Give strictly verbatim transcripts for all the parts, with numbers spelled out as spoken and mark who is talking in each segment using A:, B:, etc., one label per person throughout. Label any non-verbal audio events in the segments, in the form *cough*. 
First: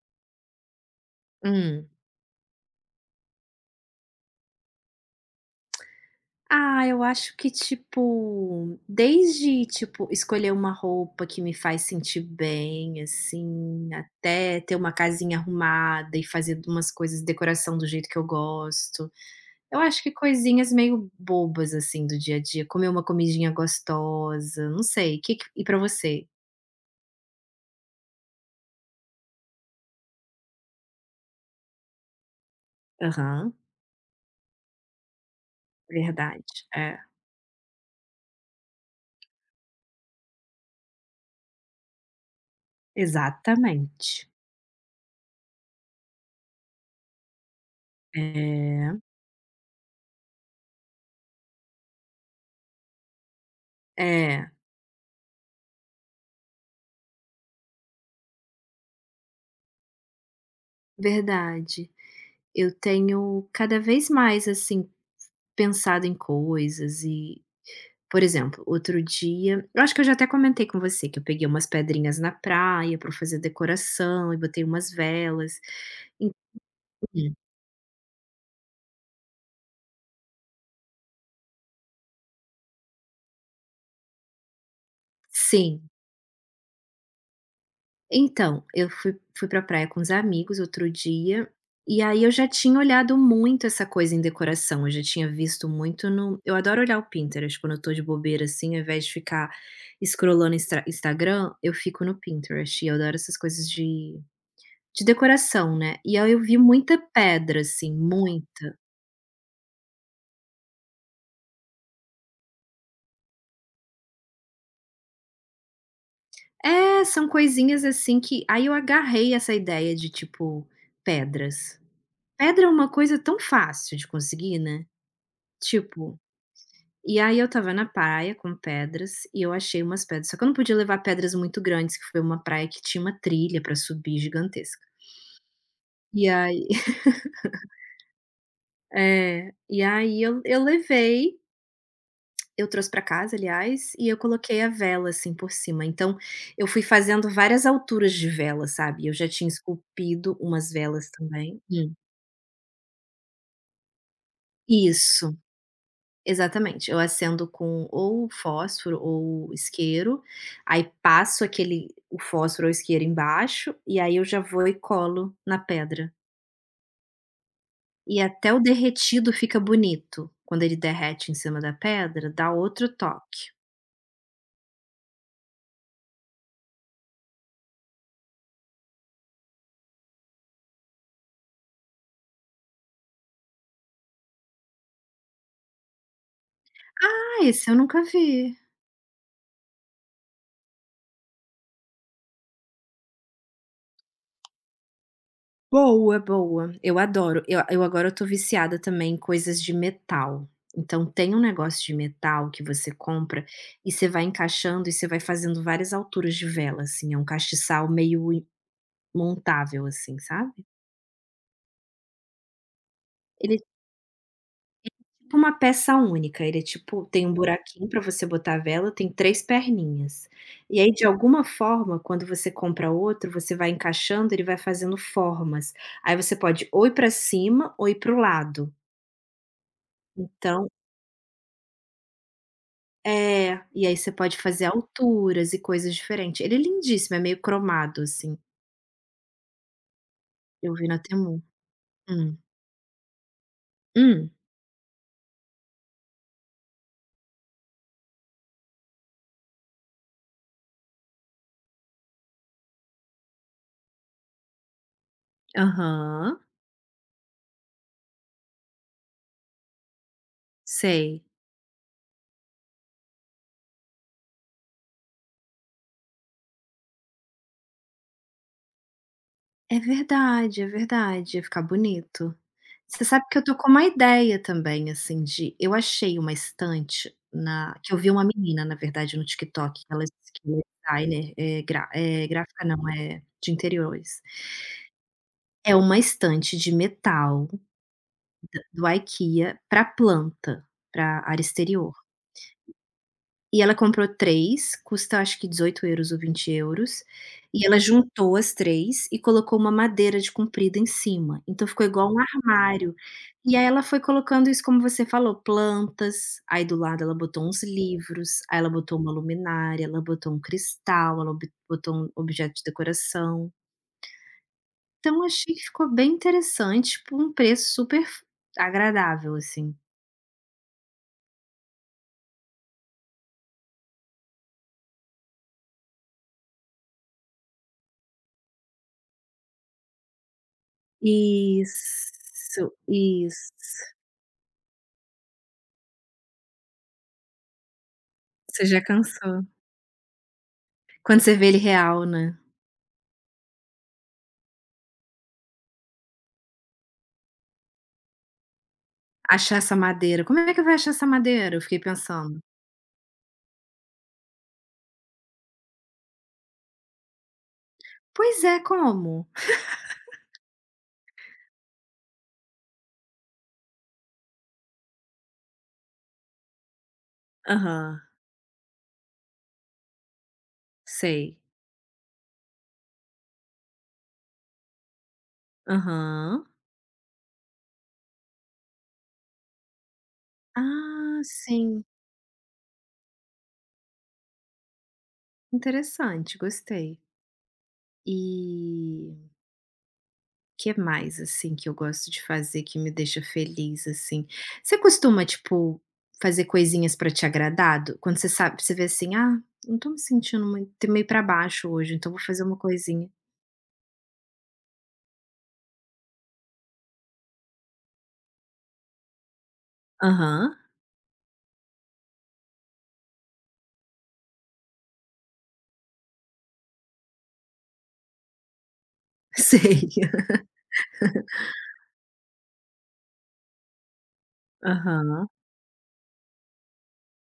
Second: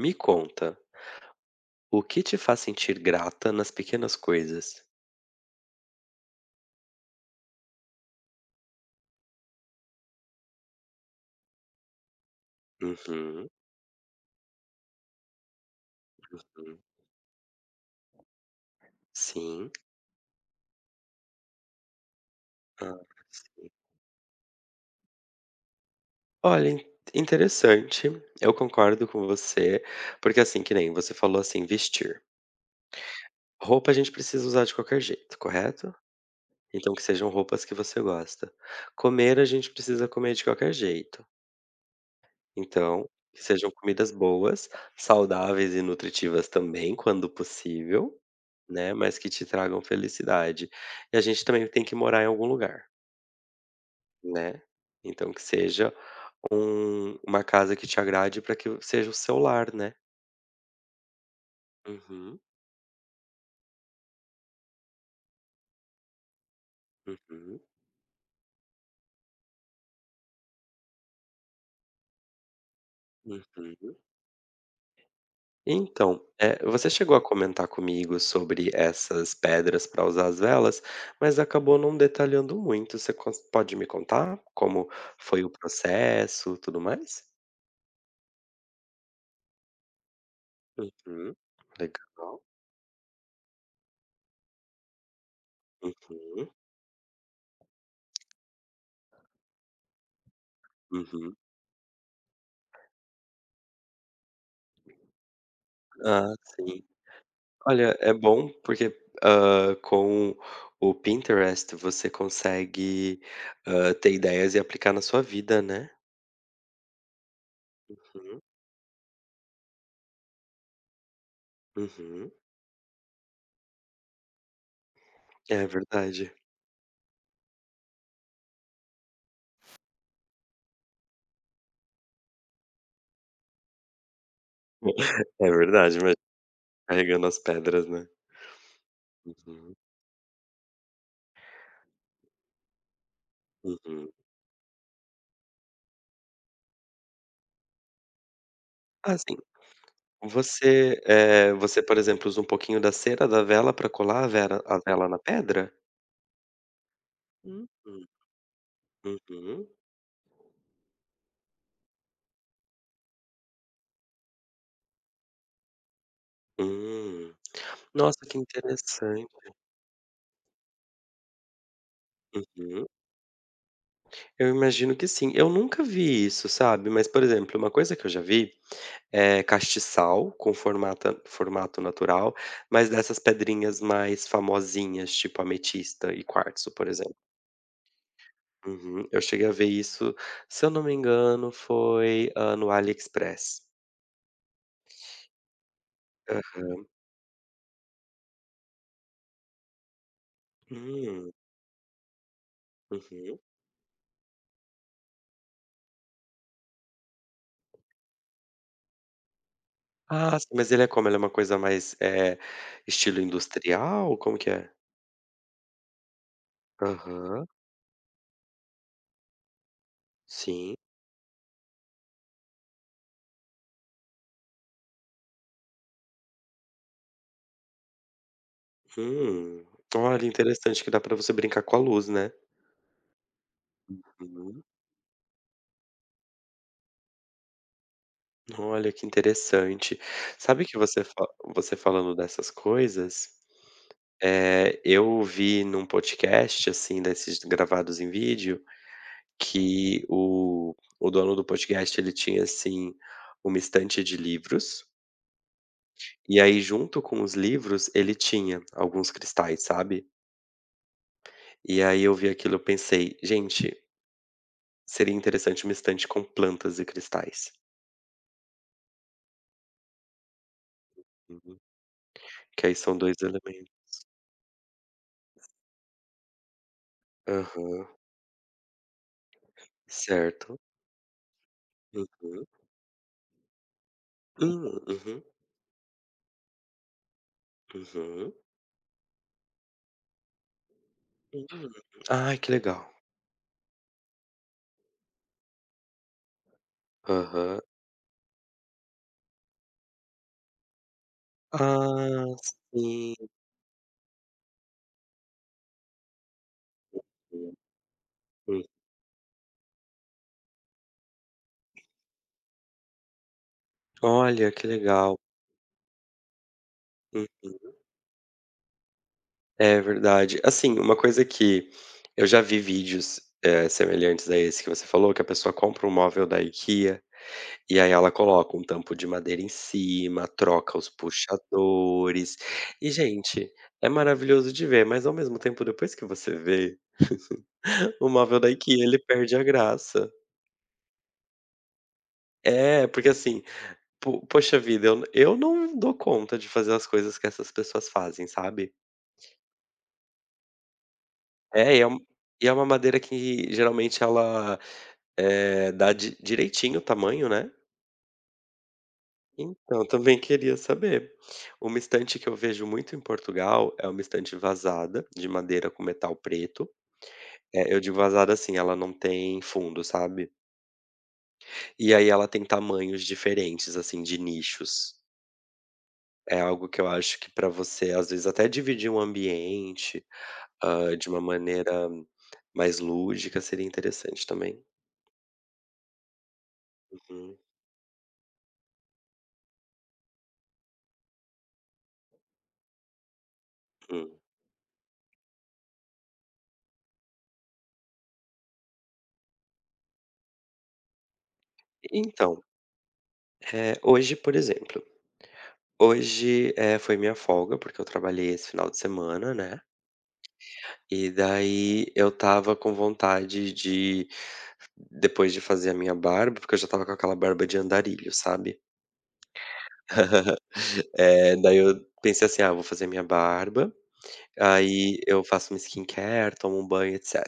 A: Me conta,
B: Hum.
A: o que te faz sentir grata nas pequenas coisas?
B: Ah, eu acho que, tipo, desde, tipo, escolher uma roupa que me faz sentir bem,
A: Uhum,
B: assim, até ter uma casinha arrumada e fazer
A: hum.
B: umas coisas, decoração do jeito que eu gosto.
A: Sim.
B: Eu acho que coisinhas meio bobas, assim, do dia a dia, comer
A: Hã.
B: uma comidinha gostosa, não sei, que que e pra você?
A: Olha, in interessante, eu concordo com você, porque, assim, que nem você falou assim, vestir.
B: Aham,
A: Roupa a gente precisa usar de qualquer jeito, correto?
B: verdade,
A: Então
B: é,
A: que sejam roupas que você gosta. Comer a gente precisa comer de qualquer jeito, então que sejam comidas
B: exatamente.
A: boas, saudáveis e nutritivas também, quando possível.
B: É,
A: Né, mas que te tragam felicidade. E a gente também tem que morar em algum lugar,
B: é,
A: né. Então que seja um uma casa que te agrade para que seja o seu lar, né.
B: verdade.
A: Uhum,
B: Eu tenho cada vez mais, assim, pensado em coisas e,
A: uhum,
B: por exemplo, outro dia eu acho que eu já até comentei com você que eu peguei umas pedrinhas na praia para fazer
A: uhum.
B: decoração e botei umas velas.
A: Então,
B: En
A: eh, você chegou a
B: Hum,
A: comentar comigo sobre essas pedras para usar as velas, mas acabou não detalhando muito. Você cons pode me contar como foi o
B: sim.
A: processo, tudo mais?
B: Então, eu fui fui pra praia com os amigos outro
A: Uhum.
B: dia, e aí eu
A: Legal.
B: já tinha olhado muito essa coisa em decoração, eu já tinha visto muito no
A: Uhum,
B: eu adoro olhar o Pinterest quando eu tô de bobeira, assim, ao invés de ficar scrollando instra
A: uhum.
B: Instagram, eu fico no Pinterest e eu adoro essas coisas de De decoração, né. E aí
A: Ah,
B: eu vi
A: sim.
B: muita pedra, assim,
A: Olha, é bom
B: muita.
A: porque, hã, com o Pinterest você consegue, hã, ter ideias e aplicar na sua vida, né.
B: É, são coisinhas assim
A: Uhum,
B: que aí eu agarrei essa ideia de, tipo, pedras.
A: uhum.
B: Pedra é uma coisa tão fácil de conseguir, né.
A: É
B: Tipo,
A: verdade.
B: e aí eu estava na praia com pedras e eu achei umas pedras, só que eu não podia levar pedras muito grandes, que foi uma praia que tinha uma trilha pra subir gigantesca.
A: É verdade, mas
B: E aí
A: carregando as pedras, né.
B: *laughs* é,
A: Uhum,
B: e aí eu eu levei Eu trouxe pra casa, aliás, e
A: uhum.
B: eu coloquei a vela, assim, por cima. Então, eu fui fazendo várias alturas de vela, sabe. Eu já
A: Assim,
B: tinha esculpido umas
A: você,
B: velas
A: eh,
B: também.
A: você,
B: Hum.
A: por exemplo, usa um pouquinho da cera da vela para colar a vera a vela na
B: Isso,
A: pedra?
B: exatamente. Eu acendo
A: Uhum,
B: com ou fósforo ou
A: uhum.
B: isqueiro, aí passo aquele o fósforo ou isqueiro embaixo, e aí eu já vou e colo na pedra.
A: Hum.
B: E
A: Nossa, que
B: até o
A: interessante.
B: derretido fica bonito. Quando ele derrete em cima da pedra, dá
A: Uhum.
B: outro toque.
A: Eu imagino que sim. Eu nunca vi isso, sabe, mas, por exemplo, uma coisa que eu já vi é castiçal com formata formato natural, mas dessas pedrinhas mais famosinhas, tipo ametista e quartzo, por exemplo.
B: Ah, esse eu nunca vi.
A: Uhum. Eu cheguei a ver isso, se eu não me engano, foi, hã, no AliExpress.
B: Boa,
A: Hã.
B: boa. Eu adoro. Eu eu agora eu tô viciada também em coisas de metal. Então
A: Hum,
B: tem um negócio de metal que você
A: uhum.
B: compra e você vai encaixando e você vai fazendo várias alturas de vela, assim, é um castiçal meio i montável, assim,
A: Ah, sim,
B: sabe.
A: mas ele é como? Ele é uma coisa mais, eh, estilo
B: Ele é
A: industrial? Como que é?
B: tipo uma peça única, ele é tipo tem um
A: Aham.
B: buraquinho pra você botar a vela, tem três perninhas.
A: Sim.
B: E aí, de alguma forma, quando você compra outro, você vai encaixando, ele vai fazendo formas. Aí você pode ou ir pra cima ou ir para o lado.
A: Hum. Olha,
B: Então.
A: interessante que dá pra você brincar com a luz, né?
B: É, e aí você pode
A: Uhum.
B: fazer alturas e coisas diferentes. Ele é lindíssimo, é meio cromado, assim.
A: Olha, que interessante. Sabe
B: Eu
A: que
B: vi na
A: você fa
B: Temu.
A: você falando
B: Hum.
A: dessas coisas,
B: Hum.
A: eh, eu vi num podcast, assim, desses gravados em vídeo, que o o dono do podcast, ele tinha, assim, uma estante de livros,
B: Aham,
A: e aí junto com os livros ele tinha alguns cristais, sabe.
B: sei.
A: E aí eu vi aquilo eu pensei: "Gente, seria interessante uma estante com plantas e cristais".
B: É verdade, é verdade, ia
A: Uhum.
B: ficar bonito.
A: Que aí são
B: Você
A: dois
B: sabe que eu tô com uma
A: elementos.
B: ideia também, assim, de eu achei uma estante na
A: Aham.
B: que eu vi uma menina, na verdade, no TikTok, que ela que
A: Certo.
B: ela é designer, é gra é
A: Uhum.
B: gráfica não, é de interiores.
A: Hum, uhum,
B: É uma estante de metal
A: uhum.
B: do IKEA pra planta, pra área
A: Hum.
B: exterior.
A: Ai, que legal.
B: E ela comprou três, custa acho que dezoito euros ou vinte euros,
A: Aham.
B: e ela, uhum, juntou as três e colocou uma madeira de comprida em cima, então ficou igual um
A: Ah,
B: armário.
A: sim.
B: E aí ela foi colocando isso como você falou, plantas, aí do lado ela botou uns livros, aí
A: Hum.
B: ela botou uma luminária, ela botou um cristal, ela ob botou um objeto de decoração.
A: Olha, que legal.
B: Então achei que ficou bem interessante por um preço
A: Uhum.
B: super f agradável, assim.
A: É verdade. Assim, uma coisa que eu já vi vídeos, eh, semelhantes a esse que você falou, que a pessoa compra um móvel da IKEA, e aí ela coloca um tampo de madeira em cima, troca os puxadores.
B: Isso,
A: E, gente,
B: isso.
A: é maravilhoso de ver, mas ao mesmo tempo, depois que você vê *laughs* o móvel da
B: Você já
A: IKEA, ele perde a
B: cansou.
A: graça.
B: Quando você vê ele real, né.
A: É, porque assim, po poxa vida, eu eu não dou conta de fazer as coisas que essas pessoas fazem, sabe.
B: Achar essa madeira, como é que vai achar essa madeira? Eu
A: É,
B: fiquei
A: e é um
B: pensando.
A: e é uma madeira que geralmente ela, eh, dá di direitinho o tamanho, né.
B: Pois é, como?
A: Então, também queria saber. Uma estante que eu vejo muito em Portugal é uma estante vazada, de madeira com metal preto. É, eu digo
B: Aham,
A: vazada assim, ela não tem fundo, sabe.
B: sei.
A: E aí ela tem tamanhos diferentes, assim, de nichos. É
B: Aham.
A: algo que eu acho que para você, às vezes, até dividir um ambiente, hã, de
B: Ah,
A: uma maneira
B: sim,
A: mais lúdica seria interessante também.
B: interessante, gostei.
A: Uhum,
B: E que mais, assim, que eu gosto de fazer que me deixa feliz,
A: hum.
B: assim? Você costuma, tipo, fazer coisinhas pra te agradar do quando você sabe você vê assim: "Ah, não tô me sentindo muito, tô meio pra baixo hoje, então vou fazer
A: Então,
B: uma coisinha".
A: eh, hoje, por exemplo, hoje, eh, foi minha folga, porque eu trabalhei esse final de semana, né,
B: Aham,
A: e daí eu tava com vontade de depois de fazer a minha barba, porque eu já tava com aquela barba de andarilho, sabe.
B: *laughs* sei.
A: Eh, daí eu pensei assim: "Ah, vou fazer minha barba, aí eu
B: Aham,
A: faço uma skincare, tomo um banho, etc".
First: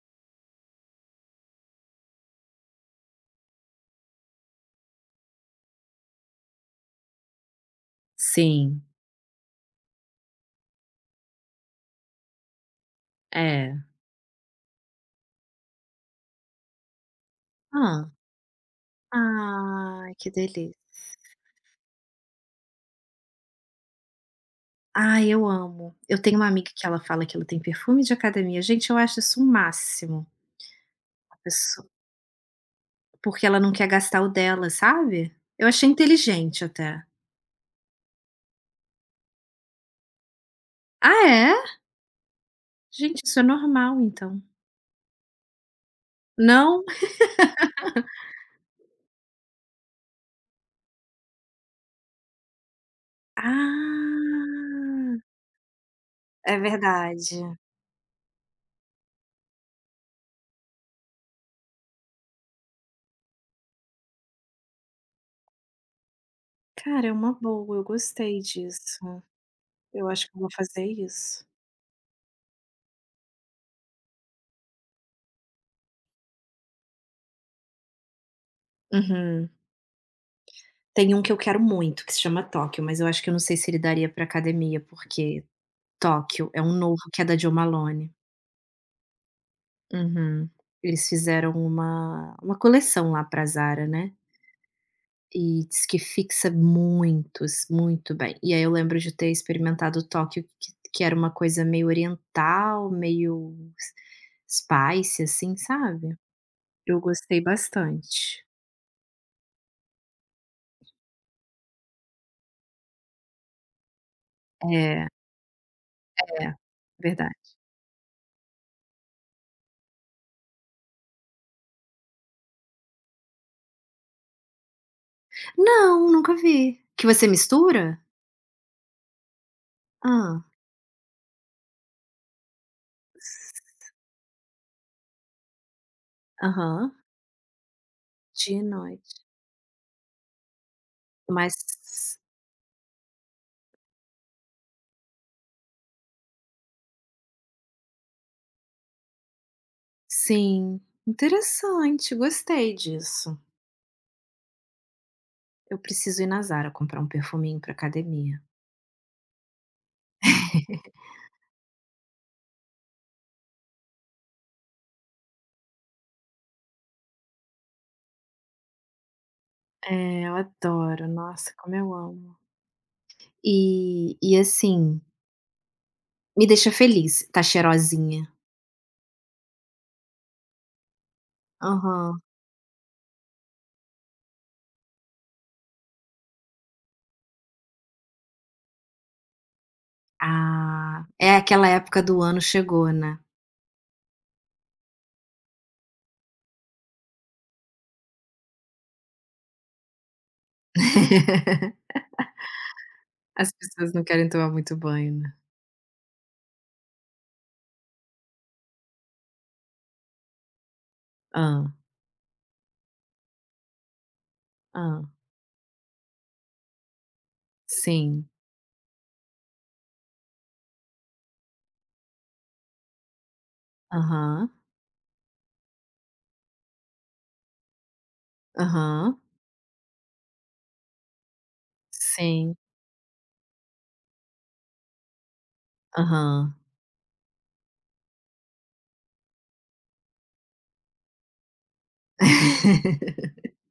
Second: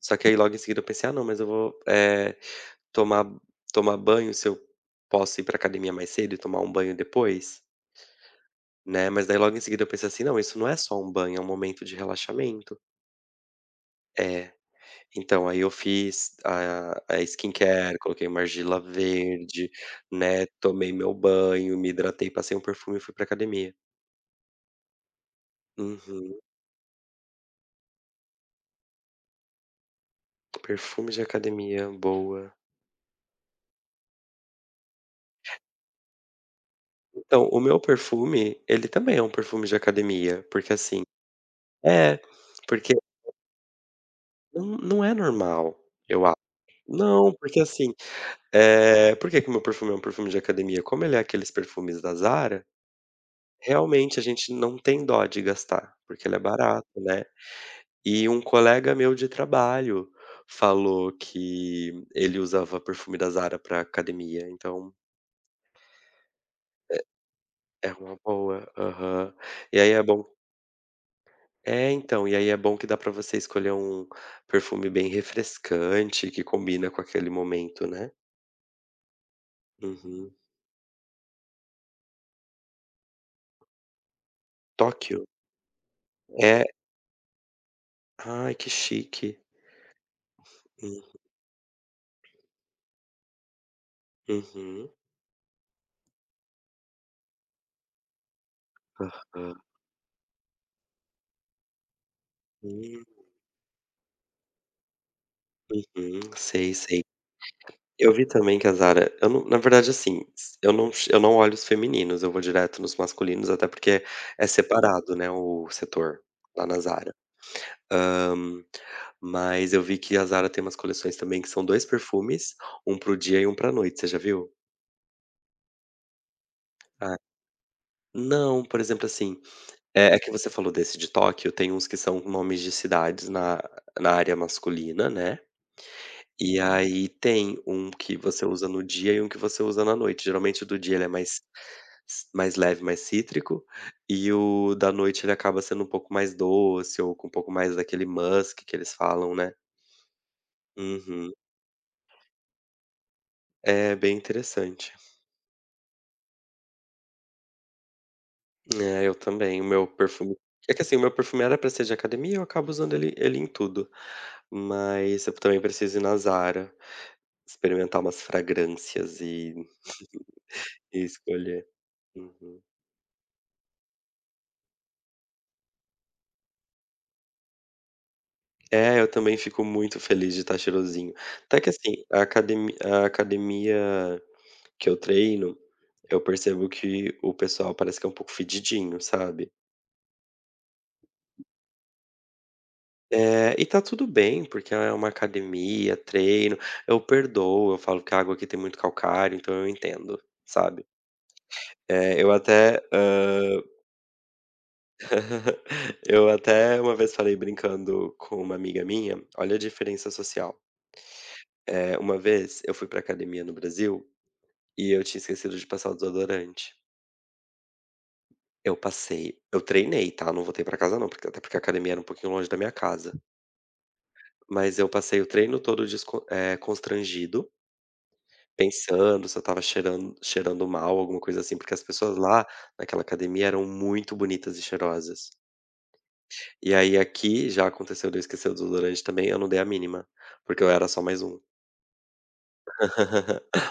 A: Só que aí logo em seguida eu pensei: "Ah não, mas eu vou, eh, tomar tomar banho se eu posso ir pra academia mais cedo e tomar um banho depois",
B: sim.
A: né, mas daí logo em seguida eu pensei assim: "Não, isso não é só um banho, é um momento de relaxamento".
B: É.
A: É, então aí eu fiz a a skincare,
B: Hã.
A: coloquei uma argila verde,
B: Ai, que
A: né,
B: delícia.
A: tomei meu banho, me hidratei, passei um perfume e fui pra academia.
B: Ai, eu amo. Eu tenho
A: Uhum.
B: uma amiga que ela fala que ela tem perfume de academia. Gente, eu acho isso o máximo.
A: Perfume de
B: A pessoa
A: academia, boa.
B: Porque ela não quer gastar o dela, sabe. Eu achei inteligente até.
A: Então, o meu perfume, ele também é um perfume de academia, porque assim
B: Ah, é?
A: é, porque
B: Gente, isso é normal então.
A: não não é normal, eu acho.
B: Não?
A: Não, porque assim, eh, por que que o meu perfume é um perfume de academia? Como ele é aqueles perfumes da Zara, realmente a gente não tem
B: Ah,
A: dó de gastar, porque ele é
B: é
A: barato, né.
B: verdade.
A: E um colega meu de trabalho falou que ele usava perfume da Zara pra academia, então
B: Cara, é uma boa, eu
A: é uma
B: gostei
A: boa.
B: disso.
A: Aham. E aí é
B: Eu
A: bom
B: acho que eu vou fazer isso.
A: é, então, e aí é bom que dá pra você escolher um perfume bem refrescante, que combina com aquele momento, né.
B: Uhum.
A: Uhum.
B: Tem um que eu quero muito, que se chama Tóquio, mas eu acho que eu não sei se ele daria pra academia,
A: Tóquio.
B: porque Tóquio é
A: É.
B: um novo que é da Jo Malone.
A: Ai, que chique.
B: Uhum.
A: Hum,
B: Eles fizeram uma uma coleção lá pra Zara, né,
A: uhum.
B: e diz que fixa muitos, muito bem. E aí eu lembro de ter
A: Ah,
B: experimentado o Tóquio, que que era uma coisa meio oriental,
A: hum,
B: meio s spicy, assim, sabe.
A: uhum. Sei,
B: Eu
A: sei.
B: gostei
A: Eu vi
B: bastante.
A: também que a Zara eu não na verdade, assim, s eu não che eu não olho os femininos, eu vou direto nos masculinos, até porque é
B: É,
A: separado, né, o setor
B: é,
A: lá na Zara.
B: verdade.
A: Hã, mas eu vi que a Zara tem umas coleções também que são dois perfumes, um para o dia e um para noite, você já viu?
B: Não, nunca vi. Que
A: Ah,
B: você mistura?
A: não, por exemplo, assim, eh, é que
B: Ah.
A: você falou desse de Tóquio, tem uns que são nomes de cidades na na área masculina, né. E
B: Aham.
A: aí tem um que você
B: Dia e
A: usa no dia
B: noite.
A: e um que você usa na noite. Geralmente o do dia ele é mais
B: Mas
A: mais leve, mais cítrico, e o da noite ele acaba sendo um pouco mais doce ou com um pouco mais daquele musk que eles falam, né.
B: sim,
A: Uhum.
B: interessante, gostei disso.
A: É bem interessante.
B: Eu preciso ir na Zara comprar um perfuminho pra academia.
A: É, eu também. O meu perfume é que assim, o meu perfume era pra ser de academia e eu acabo usando ele ele em tudo, mas eu também preciso ir na Zara, experimentar umas fragrâncias e
B: É, eu
A: e
B: adoro, nossa,
A: escolher.
B: como eu amo.
A: Uhum.
B: E e assim, me deixa feliz, tá cheirosinha.
A: É, eu também fico muito feliz de estar cheirosinho. Até que assim,
B: Aham.
A: a academia, a academia que eu treino, eu percebo que o pessoal parece que é um pouco fedidinho, sabe.
B: Ah, é aquela época do ano chegou, né.
A: É, e tá tudo bem, porque é uma academia, treino, eu perdoo, eu falo que a água aqui tem muito calcário, então eu entendo, sabe.
B: *laughs*
A: Eh, eu até,
B: As
A: hã,
B: pessoas não querem tomar muito banho, né.
A: eu até uma vez falei brincando com uma amiga minha, olha a diferença social.
B: Ah,
A: Eh, uma vez eu fui pra academia no Brasil,
B: hã.
A: e eu tinha esquecido de passar o desodorante.
B: Sim.
A: Eu passei eu treinei, tá, não voltei pra casa não, porque até porque a academia era um pouquinho longe da minha casa.
B: Aham,
A: Mas eu passei o treino todo descon eh, constrangido,
B: aham.
A: pensando se eu estava cheirando cheirando mal, alguma coisa assim, porque as pessoas lá
B: Sim,
A: naquela academia eram muito bonitas e cheirosas.
B: aham.
A: E aí aqui já aconteceu de eu esquecer o desodorante também, eu não dei a mínima, porque eu era só mais um.
B: *laughs*
A: *laughs*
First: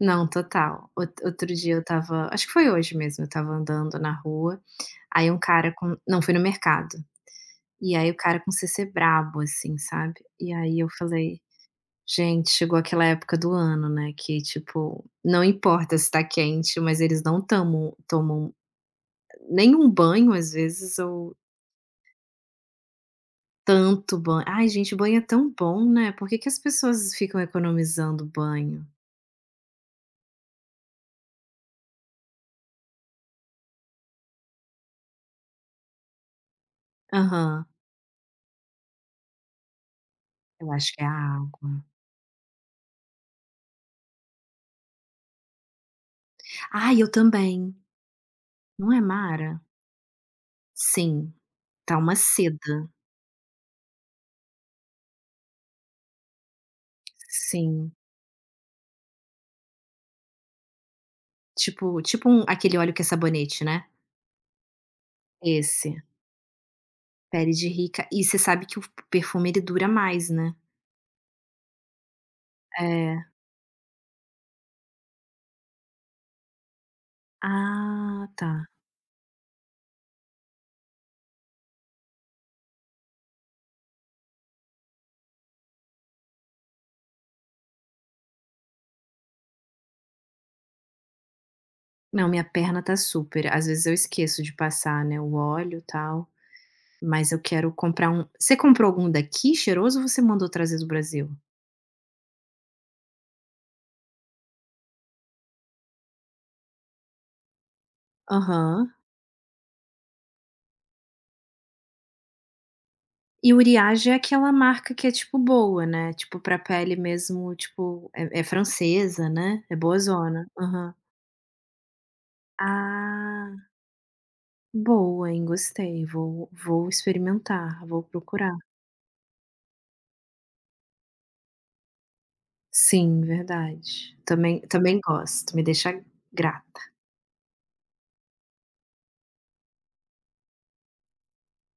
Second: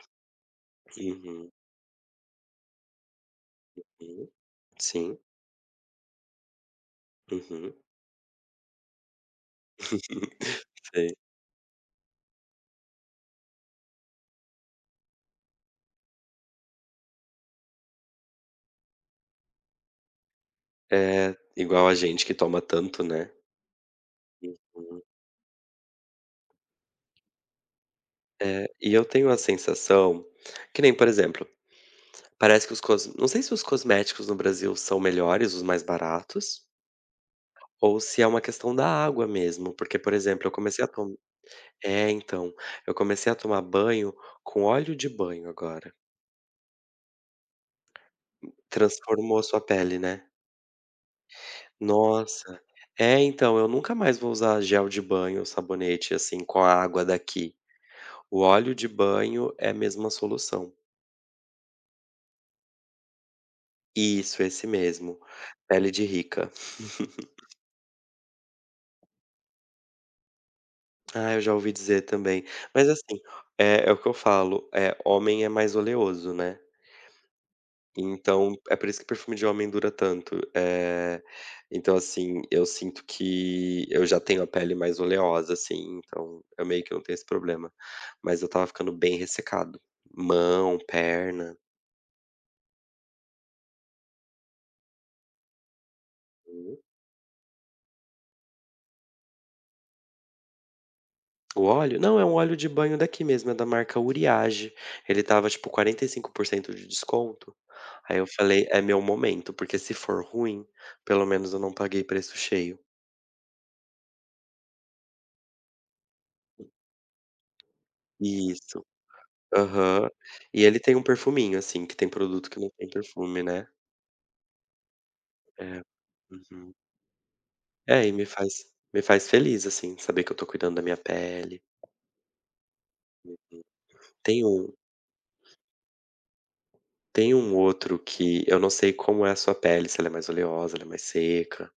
B: Não, total. Out outro
A: Uhum,
B: dia eu estava, acho que foi hoje mesmo, eu estava andando na
A: uhum.
B: rua,
A: Sim,
B: aí um cara com não, foi no mercado.
A: uhum.
B: E aí o cara com C C brabo, assim, sabe. E aí
A: *laughs*
B: eu
A: Sei.
B: falei: "Gente, chegou aquela época do ano, né, que tipo, não importa se tá quente, mas eles não tomam, tomam nenhum banho às vezes ou
A: É, igual a gente que toma tanto, né.
B: tanto banho". Ai gente,
A: Uhum.
B: banho é tão bom, né, por que que as pessoas ficam economizando
A: É,
B: banho?
A: e eu tenho a sensação que nem, por exemplo, parece que os cos não sei se os cosméticos no Brasil são melhores, os mais baratos,
B: Aham.
A: ou se é uma questão da água mesmo, porque, por exemplo, eu
B: Eu
A: comecei a
B: acho que é a
A: tomar
B: água.
A: é, então, eu comecei a tomar banho com óleo de banho agora.
B: Ai, eu também. Não é
A: Transformou a sua
B: Mara?
A: pele, né.
B: Sim, tá uma
A: Nossa.
B: seda.
A: É, então, eu nunca mais vou usar gel de banho, sabonete, assim, com a água daqui.
B: Sim,
A: O óleo de banho é mesmo a solução.
B: tipo tipo um aquele óleo que é sabonete, né?
A: Isso, esse mesmo. Pele
B: Esse,
A: de rica. *laughs*
B: pele de rica. E você sabe que o perfume ele dura mais, né?
A: Ah, eu já ouvi dizer também. Mas assim,
B: É.
A: é é o que eu falo, eh, homem é mais oleoso, né.
B: Ah, tá.
A: Então é por isso que perfume de homem dura tanto. Eh, então assim, eu sinto que eu já tenho a pele mais oleosa, assim, então eu meio que não tenho esse problema. Mas eu estava ficando bem ressecado. Mão, perna.
B: Não, minha perna tá super. Às vezes eu esqueço de passar, né, o óleo, e tal, mas eu quero comprar um você comprou algum daqui cheiroso ou você mandou trazer do Brasil?
A: O óleo? Não, é um óleo de banho daqui mesmo, é da marca Uriage. Ele tava tipo quarenta e cinco por cento de desconto. Aí eu falei: "É
B: Aham.
A: meu momento, porque se for ruim, pelo menos eu não paguei preço cheio".
B: E Uriage é aquela marca que é, tipo, boa, né, tipo, pra pele mesmo, tipo, é é
A: Isso.
B: francesa, né, é
A: Aham.
B: boazona.
A: E ele
B: Aham.
A: tem um perfuminho, assim, que tem produto que não tem perfume,
B: Ah,
A: né.
B: boa, hein,
A: É.
B: gostei, vou
A: Uhum.
B: vou experimentar,
A: É,
B: vou
A: e me faz
B: procurar.
A: me faz feliz, assim, saber que eu tô cuidando da minha pele.
B: Sim, verdade.
A: Tem
B: Também
A: um
B: também gosto, me deixa grata.
A: tem um outro que eu não sei como é a sua pele, se ela é mais oleosa, ela é mais seca.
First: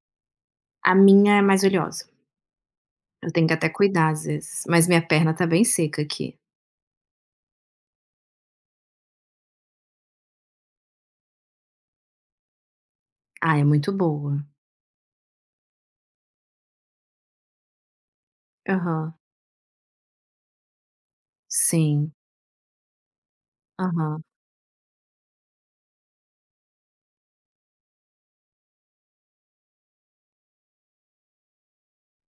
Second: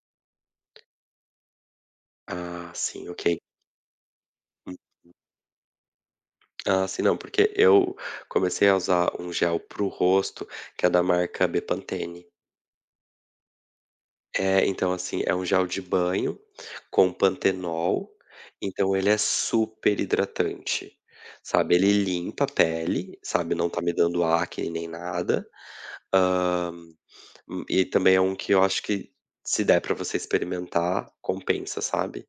B: A minha é mais oleosa,
A: Ah, sim,
B: eu
A: ok.
B: tenho que até cuidar às vezes, mas minha perna tá bem seca aqui.
A: Ah, sim, não, porque eu comecei a usar um gel pro rosto, que é da marca Bepantene.
B: Ah, é muito boa.
A: É, então, assim, é um gel de banho com pantenol, então ele
B: Aham,
A: é super hidratante, sabe? Ele
B: sim,
A: limpa a pele, sabe? Não tá me
B: aham.
A: dando acne nem nada. Ahn, hum, e também é um que eu acho que, se der pra você experimentar, compensa, sabe?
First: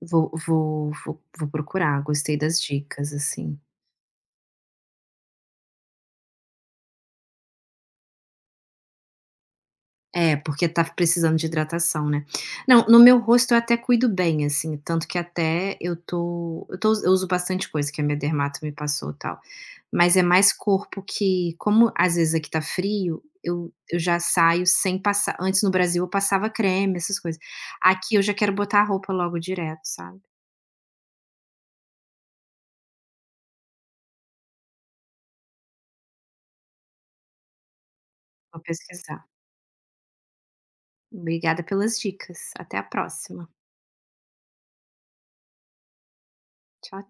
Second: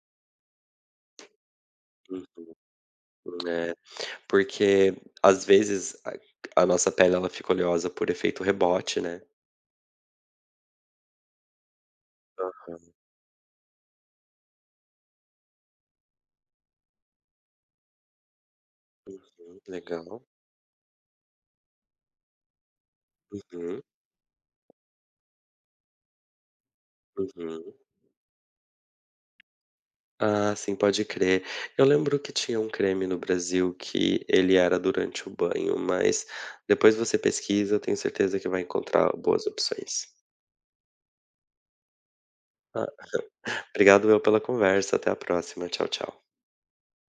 B: Vou vou vou vou procurar, gostei das dicas,
A: Uhum,
B: assim.
A: é. Porque, às vezes, a a nossa pele ela fica oleosa por efeito rebote, né.
B: É, porque tá precisando de hidratação, né. Não,
A: Aham.
B: no meu rosto eu até cuido bem, assim, tanto que até eu tô eu tô eu uso bastante coisa que a minha dermato me passou, e tal.
A: Uhum.
B: Mas
A: Legal.
B: é mais corpo que, como às vezes aqui tá frio, eu
A: Uhum,
B: eu já saio sem passar, antes no Brasil eu passava creme, essas coisas.
A: uhum.
B: Aqui eu já quero botar a roupa logo direto, sabe.
A: Ah, sim, pode crer. Eu lembro que tinha um creme no Brasil que ele era durante o banho, mas depois você pesquisa, eu tenho certeza que vai
B: Vou
A: encontrar
B: pesquisar.
A: boas opções.
B: Obrigada pelas dicas. Até a
A: Ah,
B: próxima.
A: obrigado eu pela conversa, até a próxima. Tchau, tchau.
B: Tchau